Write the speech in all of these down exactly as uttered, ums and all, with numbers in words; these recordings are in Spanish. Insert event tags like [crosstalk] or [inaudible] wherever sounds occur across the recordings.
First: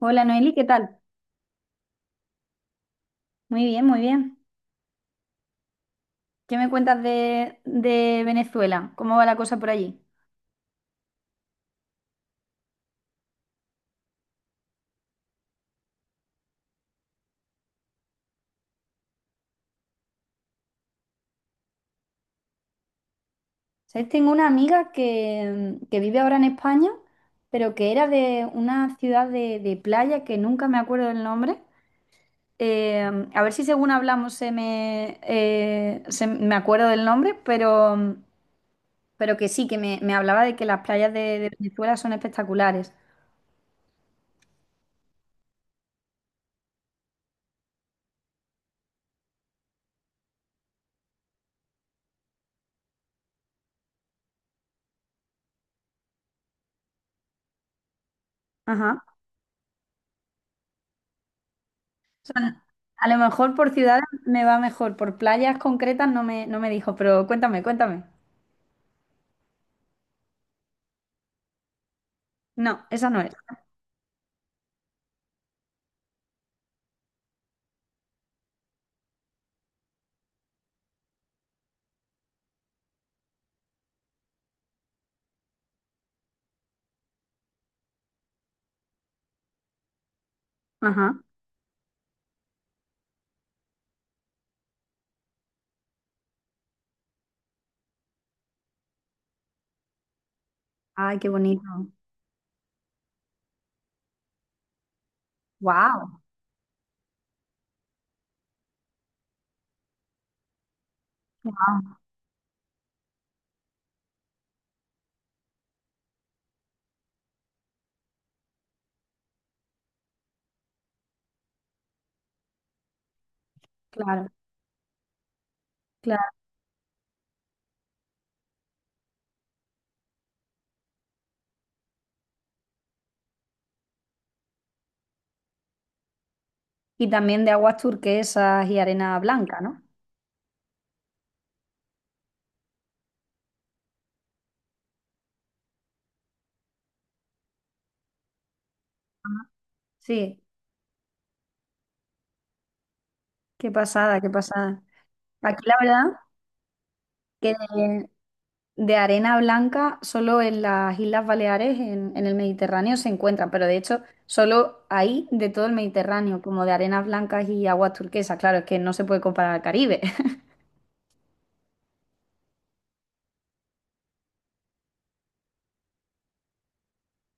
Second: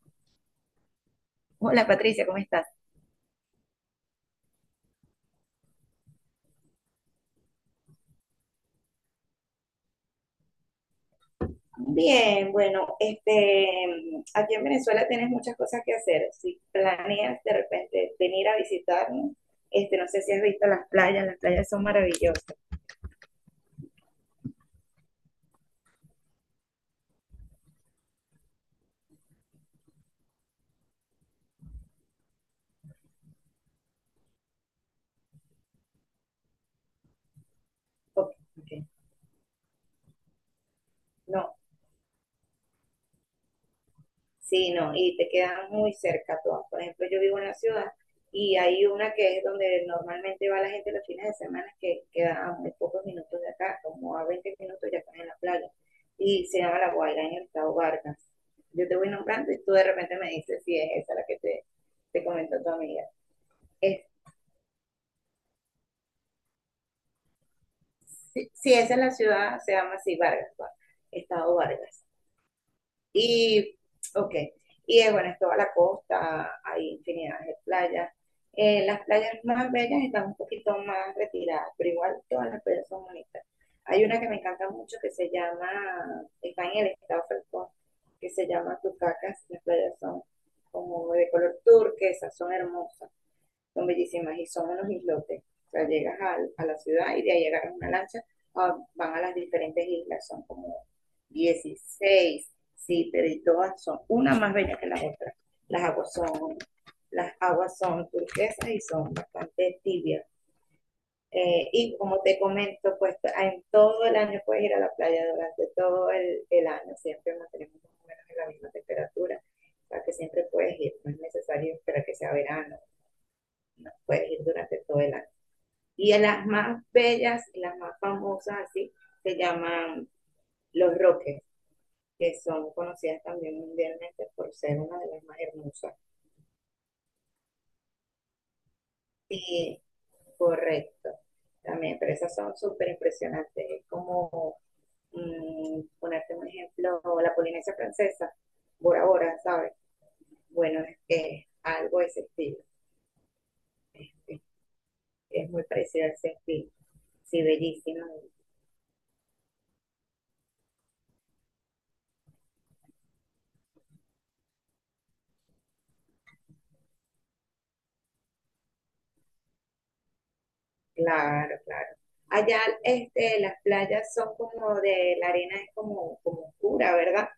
Hola Noeli, ¿qué tal? Hola Patricia, ¿cómo estás? Muy bien, muy bien. ¿Qué me cuentas de, de Venezuela? ¿Cómo va la cosa por allí? Bien, bueno, este, aquí en Venezuela tienes muchas cosas que hacer. Si planeas de repente venir a visitarnos, este, no sé si has visto las playas, las playas son maravillosas. ¿Sabes? Tengo una amiga que, mm, que vive ahora en España, pero que era de una ciudad de, de playa que nunca me acuerdo del nombre. Eh, a ver si según hablamos se me, eh, se me acuerdo del nombre, pero, Ok, ok. pero que sí, que me, me hablaba de que las playas de, de No, Venezuela son espectaculares. sí, no, y te quedan muy cerca todas. Por ejemplo, yo vivo en la ciudad y hay una que es donde normalmente va la gente los fines de semana, que queda a muy pocos minutos de acá, como a veinte minutos ya estás en la playa. Y se llama La Guaira en el estado Vargas. Yo te Ajá. voy nombrando y tú de repente me dices si es esa la que te, te comentó sea, tu amiga. a lo mejor por Es, ciudades me va mejor, por playas concretas no me, no me dijo, pero cuéntame, cuéntame. sí, sí, esa es la ciudad, se llama así, Vargas, Va- estado Vargas. No, esa no es. Y, ok. Y eh, bueno, es toda la costa, hay infinidad de playas. Eh, las playas más bellas están un poquito más retiradas, pero igual todas las playas son bonitas. Hay una que me encanta mucho que se llama, está en el estado Falcón, que se llama Tucacas. Las playas son como Ajá. de color turquesa, son hermosas, son bellísimas y son unos islotes. O sea, llegas a a, la ciudad y de ahí agarras una lancha, ah, van a las diferentes islas, son como Ay, qué bonito. dieciséis, sí, pero y todas son una más bella que la otra. Las aguas Wow. son, las aguas son turquesas y son bastante tibias. Eh, Wow. y como te comento, pues en todo el año puedes ir a la playa durante todo el, el año, siempre mantenemos más o menos en la misma temperatura, o sea que siempre puedes ir, no es necesario esperar que sea verano, Claro, puedes ir durante todo el año. Y en claro. las más bellas y las más famosas, así, se llaman Los Roques, que son conocidas también mundialmente por ser una de las más hermosas. Y también de aguas turquesas y arena blanca, Sí, ¿no? correcto, también, pero esas son súper impresionantes. Es como mmm, ponerte un ejemplo, la Polinesia Francesa, Bora Bora, Ajá. ¿sabes? Sí, Bueno, es que algo de ese estilo, qué es, pasada, qué es pasada. es Aquí muy la parecido a verdad ese estilo. Sí, que bellísima. de arena blanca, solo en las Islas Baleares, en, en el Mediterráneo, se encuentran, pero de hecho, solo ahí de todo el Mediterráneo, como de arenas blancas y aguas turquesas. Claro, es que no se puede comparar al Caribe. Claro, claro. Allá, este, las playas son como de, la arena es como, como oscura, ¿verdad?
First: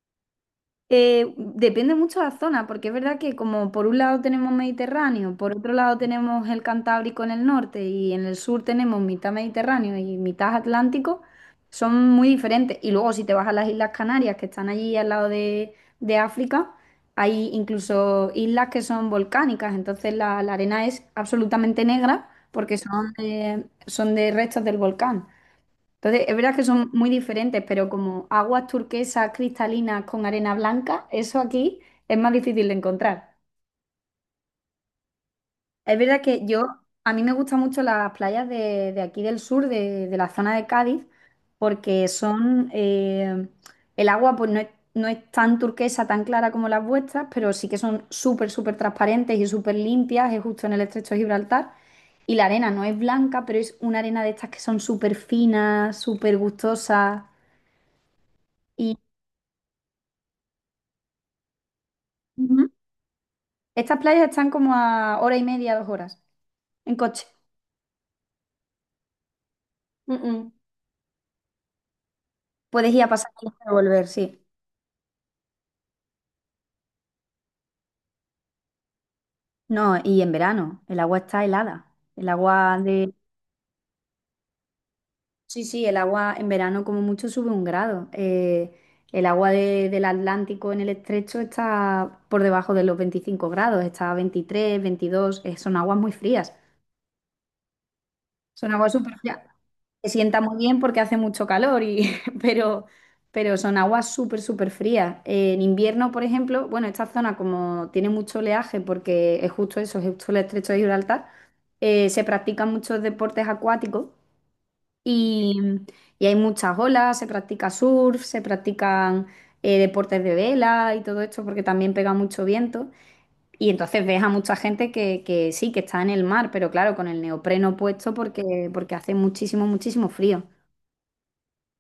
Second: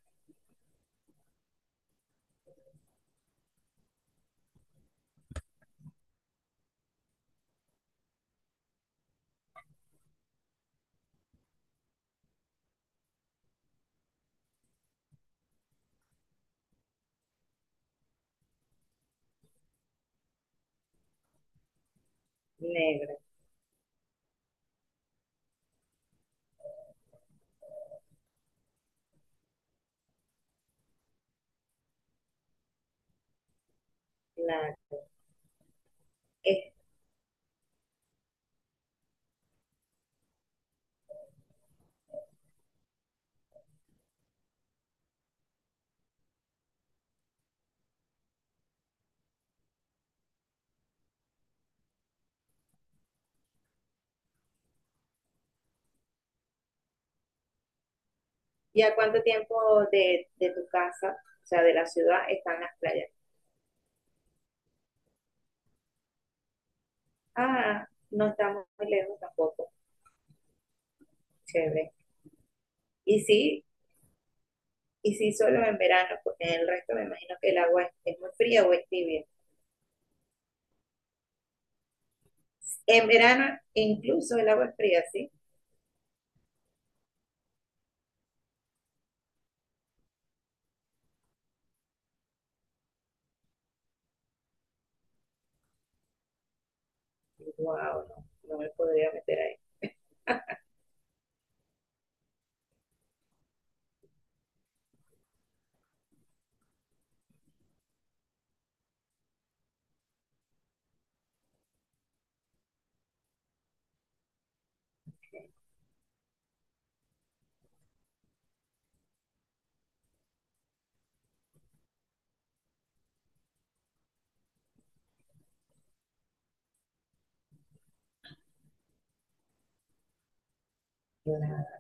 Eh, depende mucho de la zona, porque es verdad que como por un lado tenemos Mediterráneo, por otro lado tenemos el Cantábrico en el norte y en el sur tenemos mitad Mediterráneo y mitad Atlántico, son muy diferentes. Y luego si te vas a las Islas Canarias, que están allí al lado de, de África, hay incluso islas que son volcánicas, entonces la, la arena es absolutamente negra porque son Negra. de- son de restos del volcán. Entonces, es verdad que son muy diferentes, pero como aguas turquesas cristalinas con arena blanca, eso aquí es más difícil de encontrar. Claro. Es verdad que yo, Es- a mí me gustan mucho las playas de, de aquí del sur, de, de la zona de Cádiz, porque son, eh, el agua pues no es, no es tan turquesa, tan clara como las vuestras, pero sí que son súper, súper transparentes y súper limpias, es justo en el estrecho de Gibraltar. Y la arena no es blanca, pero es una arena de estas que son súper finas, súper gustosas. ¿Y a cuánto tiempo de, de tu casa, o sea, de la ciudad, están Ujú. las playas? Estas playas están como a hora y media, dos horas, en coche. Ah, no estamos muy lejos tampoco. Mm, Chévere. Puedes ir a Y pasar y sí, a volver, sí. y sí solo en verano, porque en el resto me imagino que el agua es, es muy fría o es tibia. No, y en verano, el agua está helada. El agua En de... verano incluso el agua es fría, ¿sí? Sí, sí, el agua en verano como mucho sube un grado. Eh, el agua de- del Atlántico en el estrecho está por debajo de los veinticinco grados, está a veintitrés, veintidós, eh, son aguas muy frías. Wow, no, no me Son aguas podría súper meter frías. Se sienta muy bien porque hace mucho calor, y, [laughs] pero, pero, son aguas súper, súper frías. Eh, en invierno, por ejemplo, bueno, esta zona como tiene mucho oleaje porque es justo eso, es justo el estrecho de Gibraltar, eh, se practican muchos deportes acuáticos y, y, hay muchas olas, se practica surf, se practican eh, deportes de vela y todo esto porque también pega mucho viento. Y entonces ves a mucha gente que, que, sí, que está en el mar, pero claro, con el neopreno puesto porque, porque hace muchísimo, muchísimo frío. ahí.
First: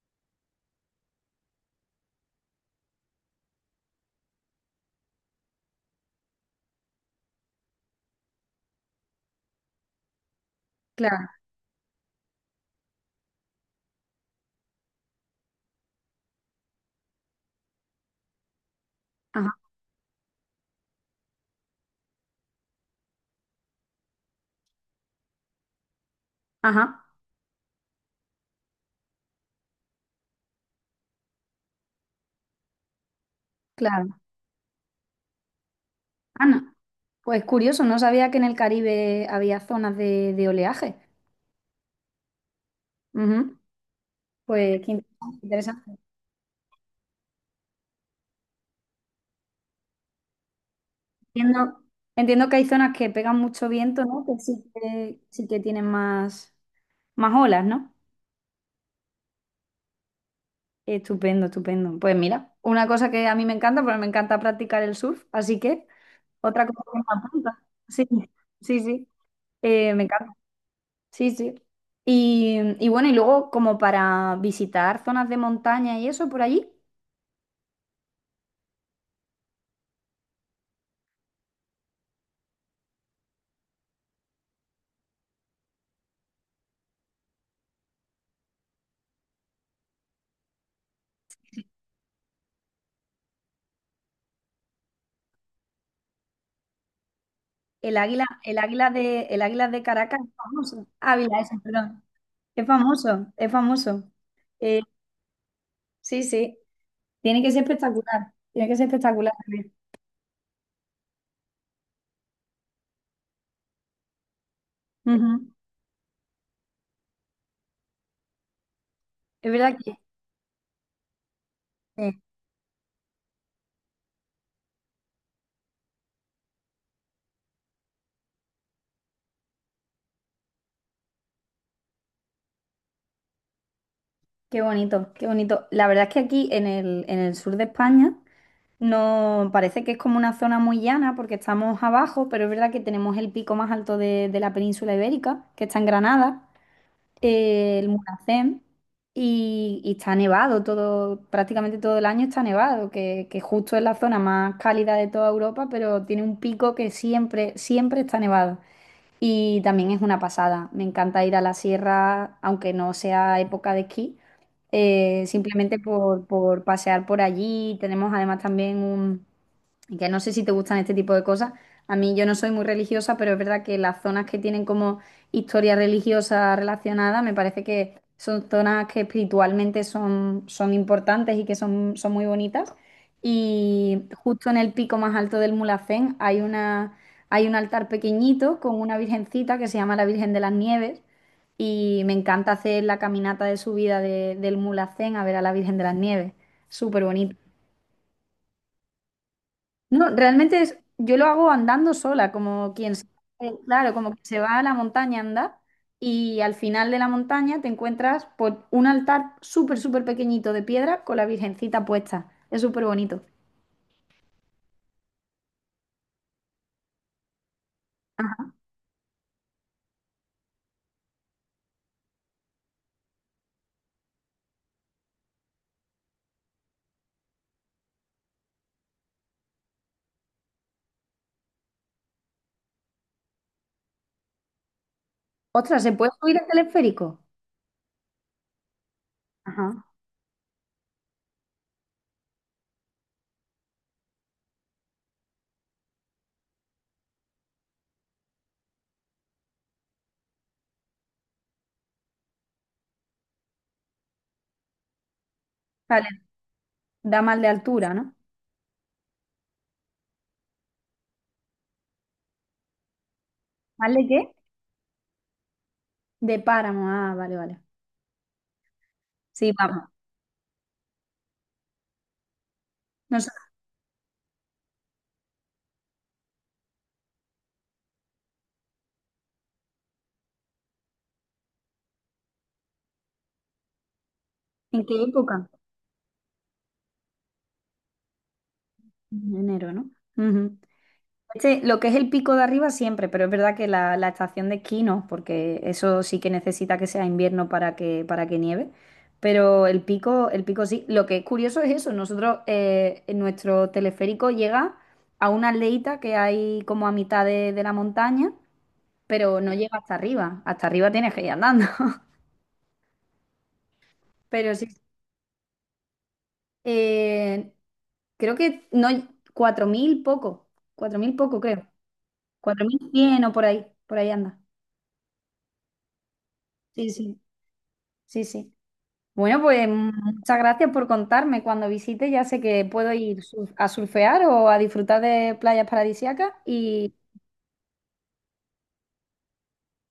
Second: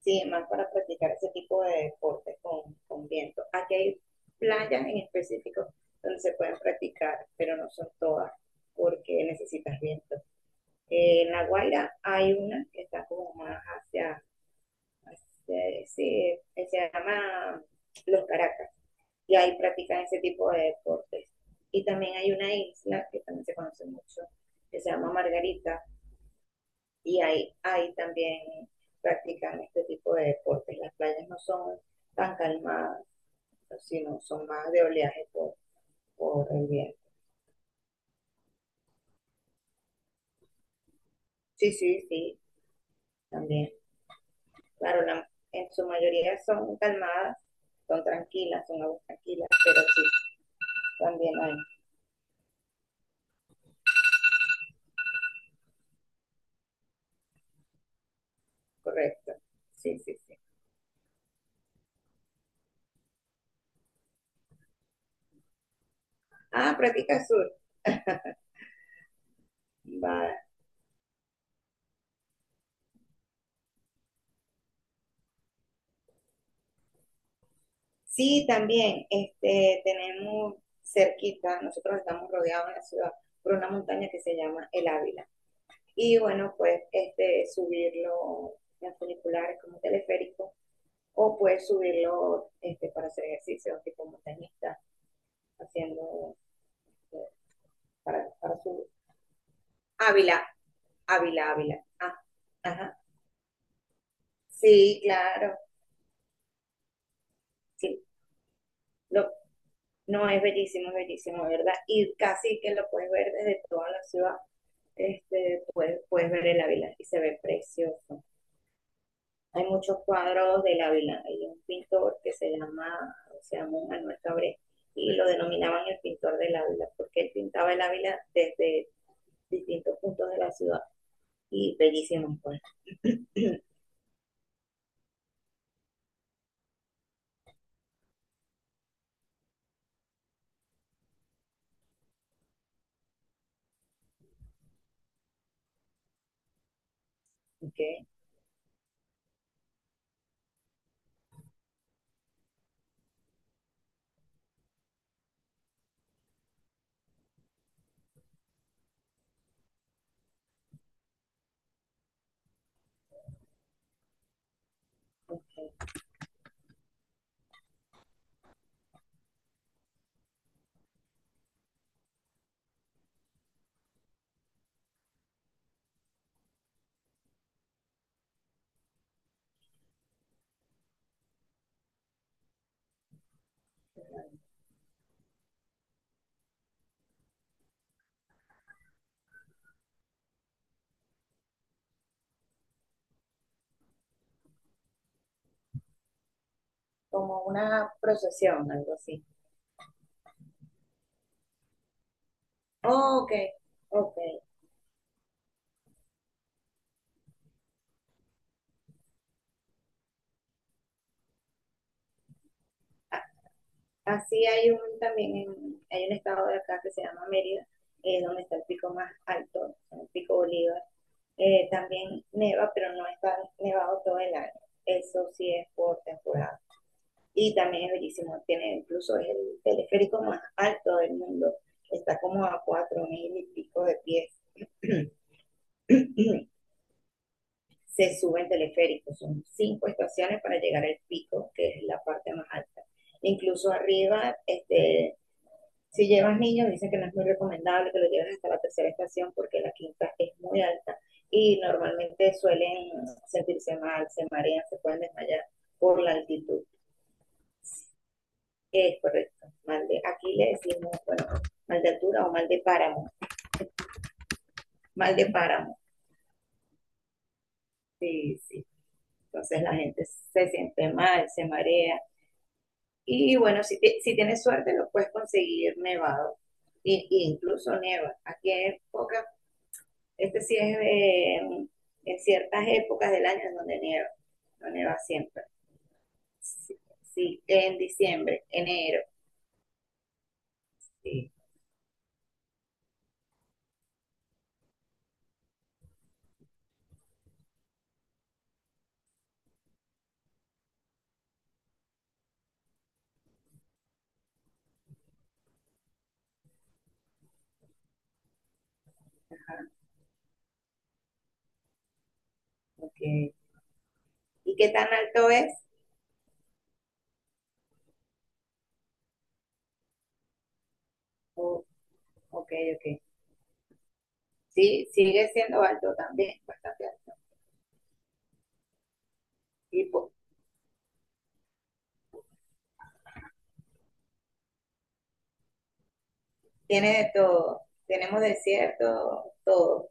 Sí, más para practicar ese tipo de deportes con, con viento. Aquí hay playas en específico donde se pueden practicar, pero no son todas porque necesitas viento. Eh, Claro, en La Guaira hay una que está como más hacia, hacia- sí, que se llama Los Caracas, y ahí ajá, practican ese tipo de deportes. Y también hay una isla que también se conoce mucho, que se llama Margarita, ajá, y ahí, ahí también practican este tipo de deportes. Las playas no son tan calmadas, sino claro. son más de oleaje por, por el Ana, viento. pues curioso, no sabía que en el Caribe había zonas de, de oleaje. Sí, sí, sí, Ujú. también. Pues qué Claro, la, en su interesante. mayoría son calmadas, son tranquilas, son aguas tranquilas, pero sí, también hay, Entiendo, entiendo que hay zonas que pegan mucho viento, ¿no? Que sí que, sí que tienen más, más olas, ¿no? correcto. Sí, sí, sí. Estupendo, estupendo. Pues mira, una cosa que a mí me encanta, porque me encanta practicar el surf, así que otra Ah, cosa que me practica sur. apunta. Sí, sí, sí. Eh, me Va. encanta. Sí, sí. Y, y, bueno, y luego como para visitar zonas de montaña y eso por allí, Sí, también, este, tenemos cerquita, nosotros estamos rodeados en la ciudad por una montaña que se llama El Ávila. Y bueno, pues este, subirlo en funiculares como teleférico o pues subirlo este, para hacer ejercicio tipo montañista, haciendo eh, el águila, para, para el subir. águila de, el águila de Caracas es Ávila, famoso. Ávila, Ávila, ese, Ávila. perdón. Ah, Es ajá. famoso, es famoso. Eh, Sí, claro. sí, sí. Tiene que ser Sí. espectacular. Tiene que ser Lo, espectacular también. no, es bellísimo, es bellísimo, ¿verdad? Y casi que lo puedes ver desde toda la ciudad. Ujú. Este, puedes, puedes ver el Ávila y se ve precioso. Es Hay verdad que muchos cuadros de Ávila. Hay un sí. pintor que se llama, se llama Manuel Cabré y lo denominaban el pintor del Ávila porque él pintaba el Ávila desde distintos puntos de la ciudad y bellísimo, pues. [clears throat] [coughs] Qué bonito, qué bonito. La verdad es que aquí en el, en el, sur de España. No, parece que es como una zona muy llana porque estamos abajo, pero es verdad que tenemos el pico más alto de, de la península ibérica, que está en Granada, eh, el Okay. Mulhacén, y, y, está nevado todo, prácticamente todo el año está nevado, que, que justo es la zona más cálida de toda Europa, pero tiene un pico que siempre, siempre está nevado. Y también es una pasada. Me encanta ir a la sierra, aunque no sea época de esquí, eh, simplemente por, por pasear por allí. Tenemos además también un, y que no sé si te gustan este tipo de cosas. A mí yo no soy muy religiosa, pero es verdad que las zonas que tienen como historia religiosa relacionada, me parece que son zonas que espiritualmente son, son importantes y que son, son muy bonitas. Y Ok. justo en el pico más alto del Mulhacén hay una, hay un altar pequeñito con una virgencita que se llama la Virgen de las Nieves. Y me encanta hacer la caminata de subida de- del Mulhacén a ver a la Virgen de las Nieves. Súper bonito. Como una procesión, algo así. No, realmente es, yo lo hago andando sola, como quien se, Oh, ok, eh, claro, como ok. que se va a la montaña a andar y al final de la montaña te encuentras por un altar súper, súper pequeñito de piedra con la Virgencita puesta. Es súper bonito. Así hay un también, en- hay un estado de acá que se llama Mérida, eh, donde Ajá. está el pico más alto, el pico Bolívar. Eh, también neva, pero no está nevado todo el año. Eso sí es por temporada. Y también es bellísimo, tiene incluso es el teleférico más alto del mundo. Está como a cuatro mil y pico de pies. Ostras, ¿se puede subir al [clears throat] teleférico? Se sube en teleférico, son Ajá. cinco estaciones para llegar al pico, que es la parte más alta. Incluso arriba, este, si llevas niños, dicen que no es muy recomendable que lo lleves hasta la tercera estación porque la quinta es muy alta y normalmente suelen sentirse mal, se marean, se pueden desmayar por Vale, la altitud. da mal de altura, ¿no? Es correcto, mal de, aquí le decimos, bueno, mal de altura o mal de páramo, ¿Mal de qué? mal de páramo, De páramo, ah, vale, vale. sí, sí. Sí, Entonces la vamos. gente se siente mal, se marea. No sé, Y bueno, si, te- si tienes suerte, lo puedes conseguir nevado. Y, y incluso nieva. Aquí hay pocas. Este sí es eh, en ciertas épocas del año en donde nieva, no ¿en qué nieva siempre. época? Sí, sí, en diciembre, enero. En enero, ¿no? Ujú. Sí, Este- lo que es el pico de arriba siempre, pero es verdad que la, la estación de esquí no, porque eso sí que necesita que sea invierno para que, para que, nieve. Pero el pico, el pico sí. Lo que es curioso es eso. Nosotros, eh, en nuestro teleférico llega a una aldeita que hay como a mitad de, de la montaña, pero no llega hasta arriba. Hasta arriba tienes que ir andando. [laughs] okay. Pero ¿Y sí, qué tan alto es? eh, creo que no, cuatro mil poco, cuatro mil poco creo. Oh, ok, ok. cuatro mil cien o por ahí, por ahí anda. Sí, sigue siendo alto también, bastante Sí, alto. sí. Sí, sí. Bueno, pues Y pues, muchas gracias por contarme. Cuando visite ya sé que puedo ir sur- a surfear o a disfrutar de playas paradisíacas tiene y, de todo. Tenemos desierto, todo.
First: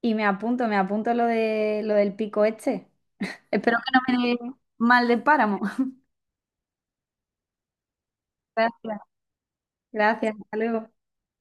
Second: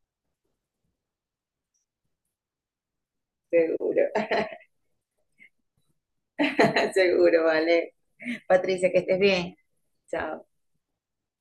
y me apunto, me apunto lo de lo del pico este. Espero Seguro, que no me dé mal de páramo. [laughs] [laughs] seguro, vale. Patricia, que Gracias, estés bien. gracias. Hasta Chao. luego.